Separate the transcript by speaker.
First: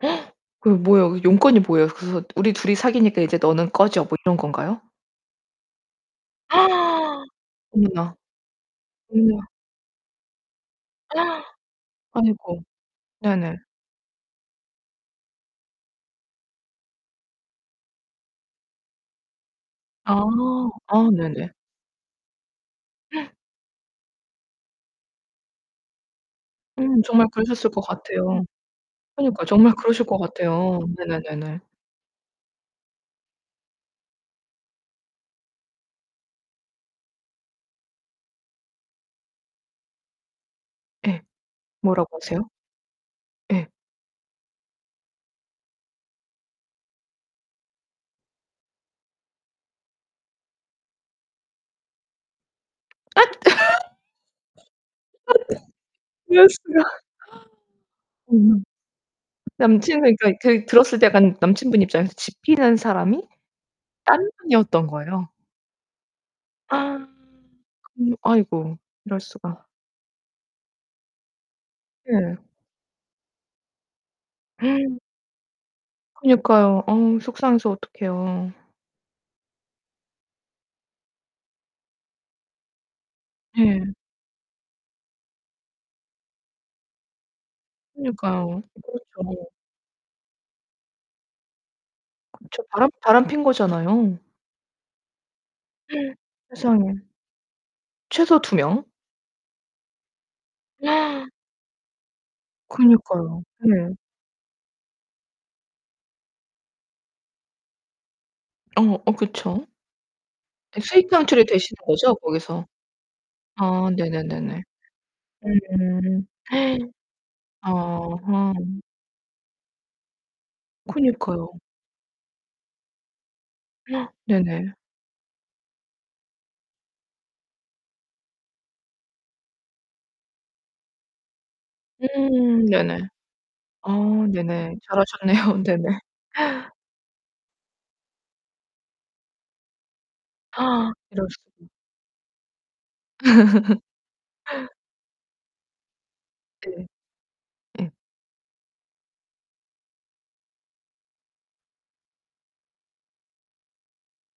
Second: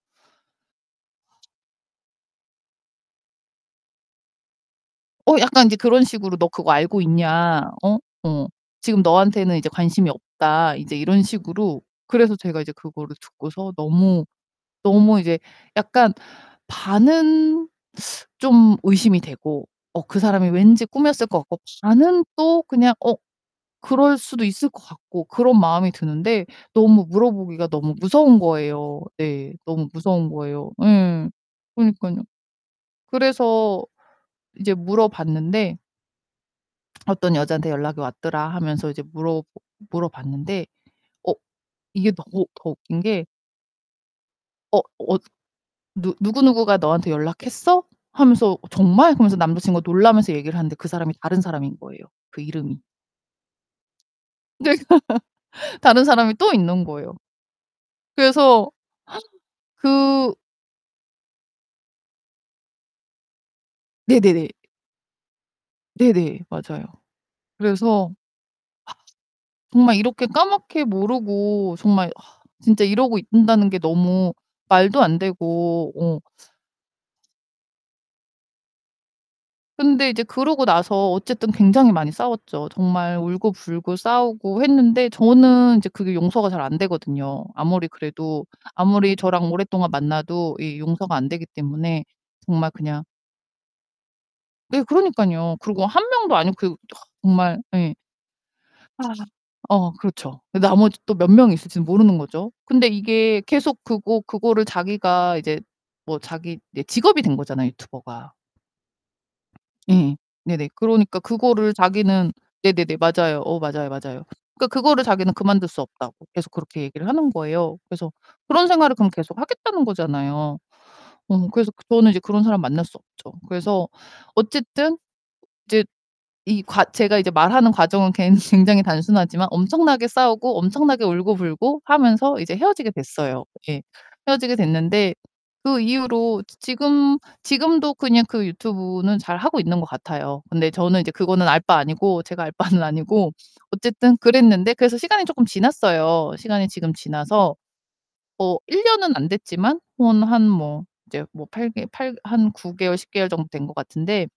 Speaker 1: 그 뭐예요? 용건이 뭐예요? 그래서 "우리 둘이 사귀니까 이제 너는 꺼져." 뭐 이런 건가요?
Speaker 2: 어 약간 이제 그런 식으로 "너 그거 알고 있냐? 어?
Speaker 1: 어머나.
Speaker 2: 어. 지금
Speaker 1: 어머나.
Speaker 2: 너한테는 이제 관심이 없다." 이제 이런 식으로 그래서 제가
Speaker 1: 아이고.
Speaker 2: 이제 그거를
Speaker 1: 네, 네.
Speaker 2: 듣고서 너무 너무 이제 '약간 반은 좀 의심이 되고 어 그
Speaker 1: 아.
Speaker 2: 사람이 왠지
Speaker 1: 아
Speaker 2: 꾸몄을 것
Speaker 1: 네네.
Speaker 2: 같고 반은 또 그냥 어 그럴 수도 있을 것 같고...' 그런 마음이 드는데
Speaker 1: 음
Speaker 2: 너무
Speaker 1: 정말
Speaker 2: 물어보기가
Speaker 1: 그러셨을 것
Speaker 2: 너무 무서운
Speaker 1: 같아요.
Speaker 2: 거예요.
Speaker 1: 그니까
Speaker 2: 네,
Speaker 1: 정말
Speaker 2: 너무
Speaker 1: 그러실 것
Speaker 2: 무서운 거예요.
Speaker 1: 같아요.
Speaker 2: 예.
Speaker 1: 네네네네.
Speaker 2: 그러니깐요. 그래서 이제 물어봤는데 "어떤 여자한테 연락이 왔더라." 하면서 이제 물어 물어봤는데
Speaker 1: 예.
Speaker 2: 어 이게
Speaker 1: 뭐라고 하세요?
Speaker 2: 너무 더 웃긴게
Speaker 1: 예.
Speaker 2: 어 어 "누 누구누구가 너한테 연락했어?" 하면서 "정말?" 하면서 남자친구가 놀라면서 얘기를 하는데 그 사람이 다른 사람인 거예요 그 이름이.
Speaker 1: 앗
Speaker 2: 다른 사람이 또
Speaker 1: 이럴수가.
Speaker 2: 있는 거예요.
Speaker 1: 음.
Speaker 2: 그래서
Speaker 1: 남친은 그러
Speaker 2: 그
Speaker 1: 그 들었을 때 약간 남친분 입장에서 짚히는 사람이 딴
Speaker 2: 네네네.
Speaker 1: 분이었던 거예요.
Speaker 2: 네네, 맞아요. 그래서
Speaker 1: 그럼 아이고 이럴 수가.
Speaker 2: 정말 이렇게 까맣게 모르고 정말
Speaker 1: 예.
Speaker 2: 진짜 이러고 있다는 게 너무 말도 안되고 어.
Speaker 1: 그니까요. 어우 속상해서 어떡해요.
Speaker 2: 근데 이제 그러고 나서 어쨌든 굉장히 많이 싸웠죠. 정말
Speaker 1: 네.
Speaker 2: 울고불고 싸우고 했는데 저는 이제 그게 용서가 잘 안 되거든요. 아무리 그래도
Speaker 1: 그니까요.
Speaker 2: 아무리
Speaker 1: 그렇죠.
Speaker 2: 저랑 오랫동안 만나도 이 용서가 안 되기 때문에
Speaker 1: 그쵸.
Speaker 2: 정말
Speaker 1: 바람
Speaker 2: 그냥
Speaker 1: 바람 핀 거잖아요.
Speaker 2: 네, 그러니깐요. 그리고 1 명도 아니고 그
Speaker 1: 세상에.
Speaker 2: 정말 예.
Speaker 1: 최소 2 명.
Speaker 2: 어 그렇죠. 나머지 또 몇 명이 있을지는 모르는 거죠. 근데 이게
Speaker 1: 그니까요.
Speaker 2: 계속
Speaker 1: 네.
Speaker 2: 그거 그거를 자기가 이제 뭐 자기 예 직업이 된 거잖아요, 유튜버가.
Speaker 1: 어, 어, 그쵸.
Speaker 2: 예, 네, 네.
Speaker 1: 예.
Speaker 2: 그러니까
Speaker 1: 수익창출이
Speaker 2: 그거를
Speaker 1: 되시는 거죠
Speaker 2: 자기는
Speaker 1: 거기서?
Speaker 2: 네, 네, 네. 맞아요. 어
Speaker 1: 아
Speaker 2: 맞아요,
Speaker 1: 네 네
Speaker 2: 맞아요.
Speaker 1: 네 네.
Speaker 2: 그러니까 그거를 자기는 그만둘 수 없다고
Speaker 1: 음.
Speaker 2: 계속 그렇게 얘기를 하는 거예요. 그래서
Speaker 1: 아하.
Speaker 2: 그런 생활을 그럼 계속 하겠다는 거잖아요. 어
Speaker 1: 그니까요.
Speaker 2: 그래서 저는 이제 그런 사람을 만날 수 없죠. 그래서
Speaker 1: 네 네.
Speaker 2: 어쨌든 이제 이 과 제가 이제 말하는 과정은 굉 굉장히 단순하지만 엄청나게 싸우고 엄청나게 울고불고 하면서 이제
Speaker 1: 음 네
Speaker 2: 헤어지게
Speaker 1: 네.
Speaker 2: 됐어요. 예.
Speaker 1: 아 네,
Speaker 2: 헤어지게
Speaker 1: 네.
Speaker 2: 됐는데
Speaker 1: 잘하셨네요. 네
Speaker 2: 그
Speaker 1: 네.
Speaker 2: 이후로 지 지금 지금도 그냥 그 유튜브는 잘 하고 있는 것 같아요. 근데 저는 이제
Speaker 1: 이럴
Speaker 2: 그거는 알
Speaker 1: 수가.
Speaker 2: 바 아니고, 제가 알 바는 아니고. 어쨌든 그랬는데 그래서 시간이 조금 지났어요. 시간이
Speaker 1: 네.
Speaker 2: 지금 지나서
Speaker 1: 예.
Speaker 2: 어 1 년은 안 됐지만 뭐 한 뭐 이제 뭐 8 개 한 9개월 10 개월 정도 된 것 같은데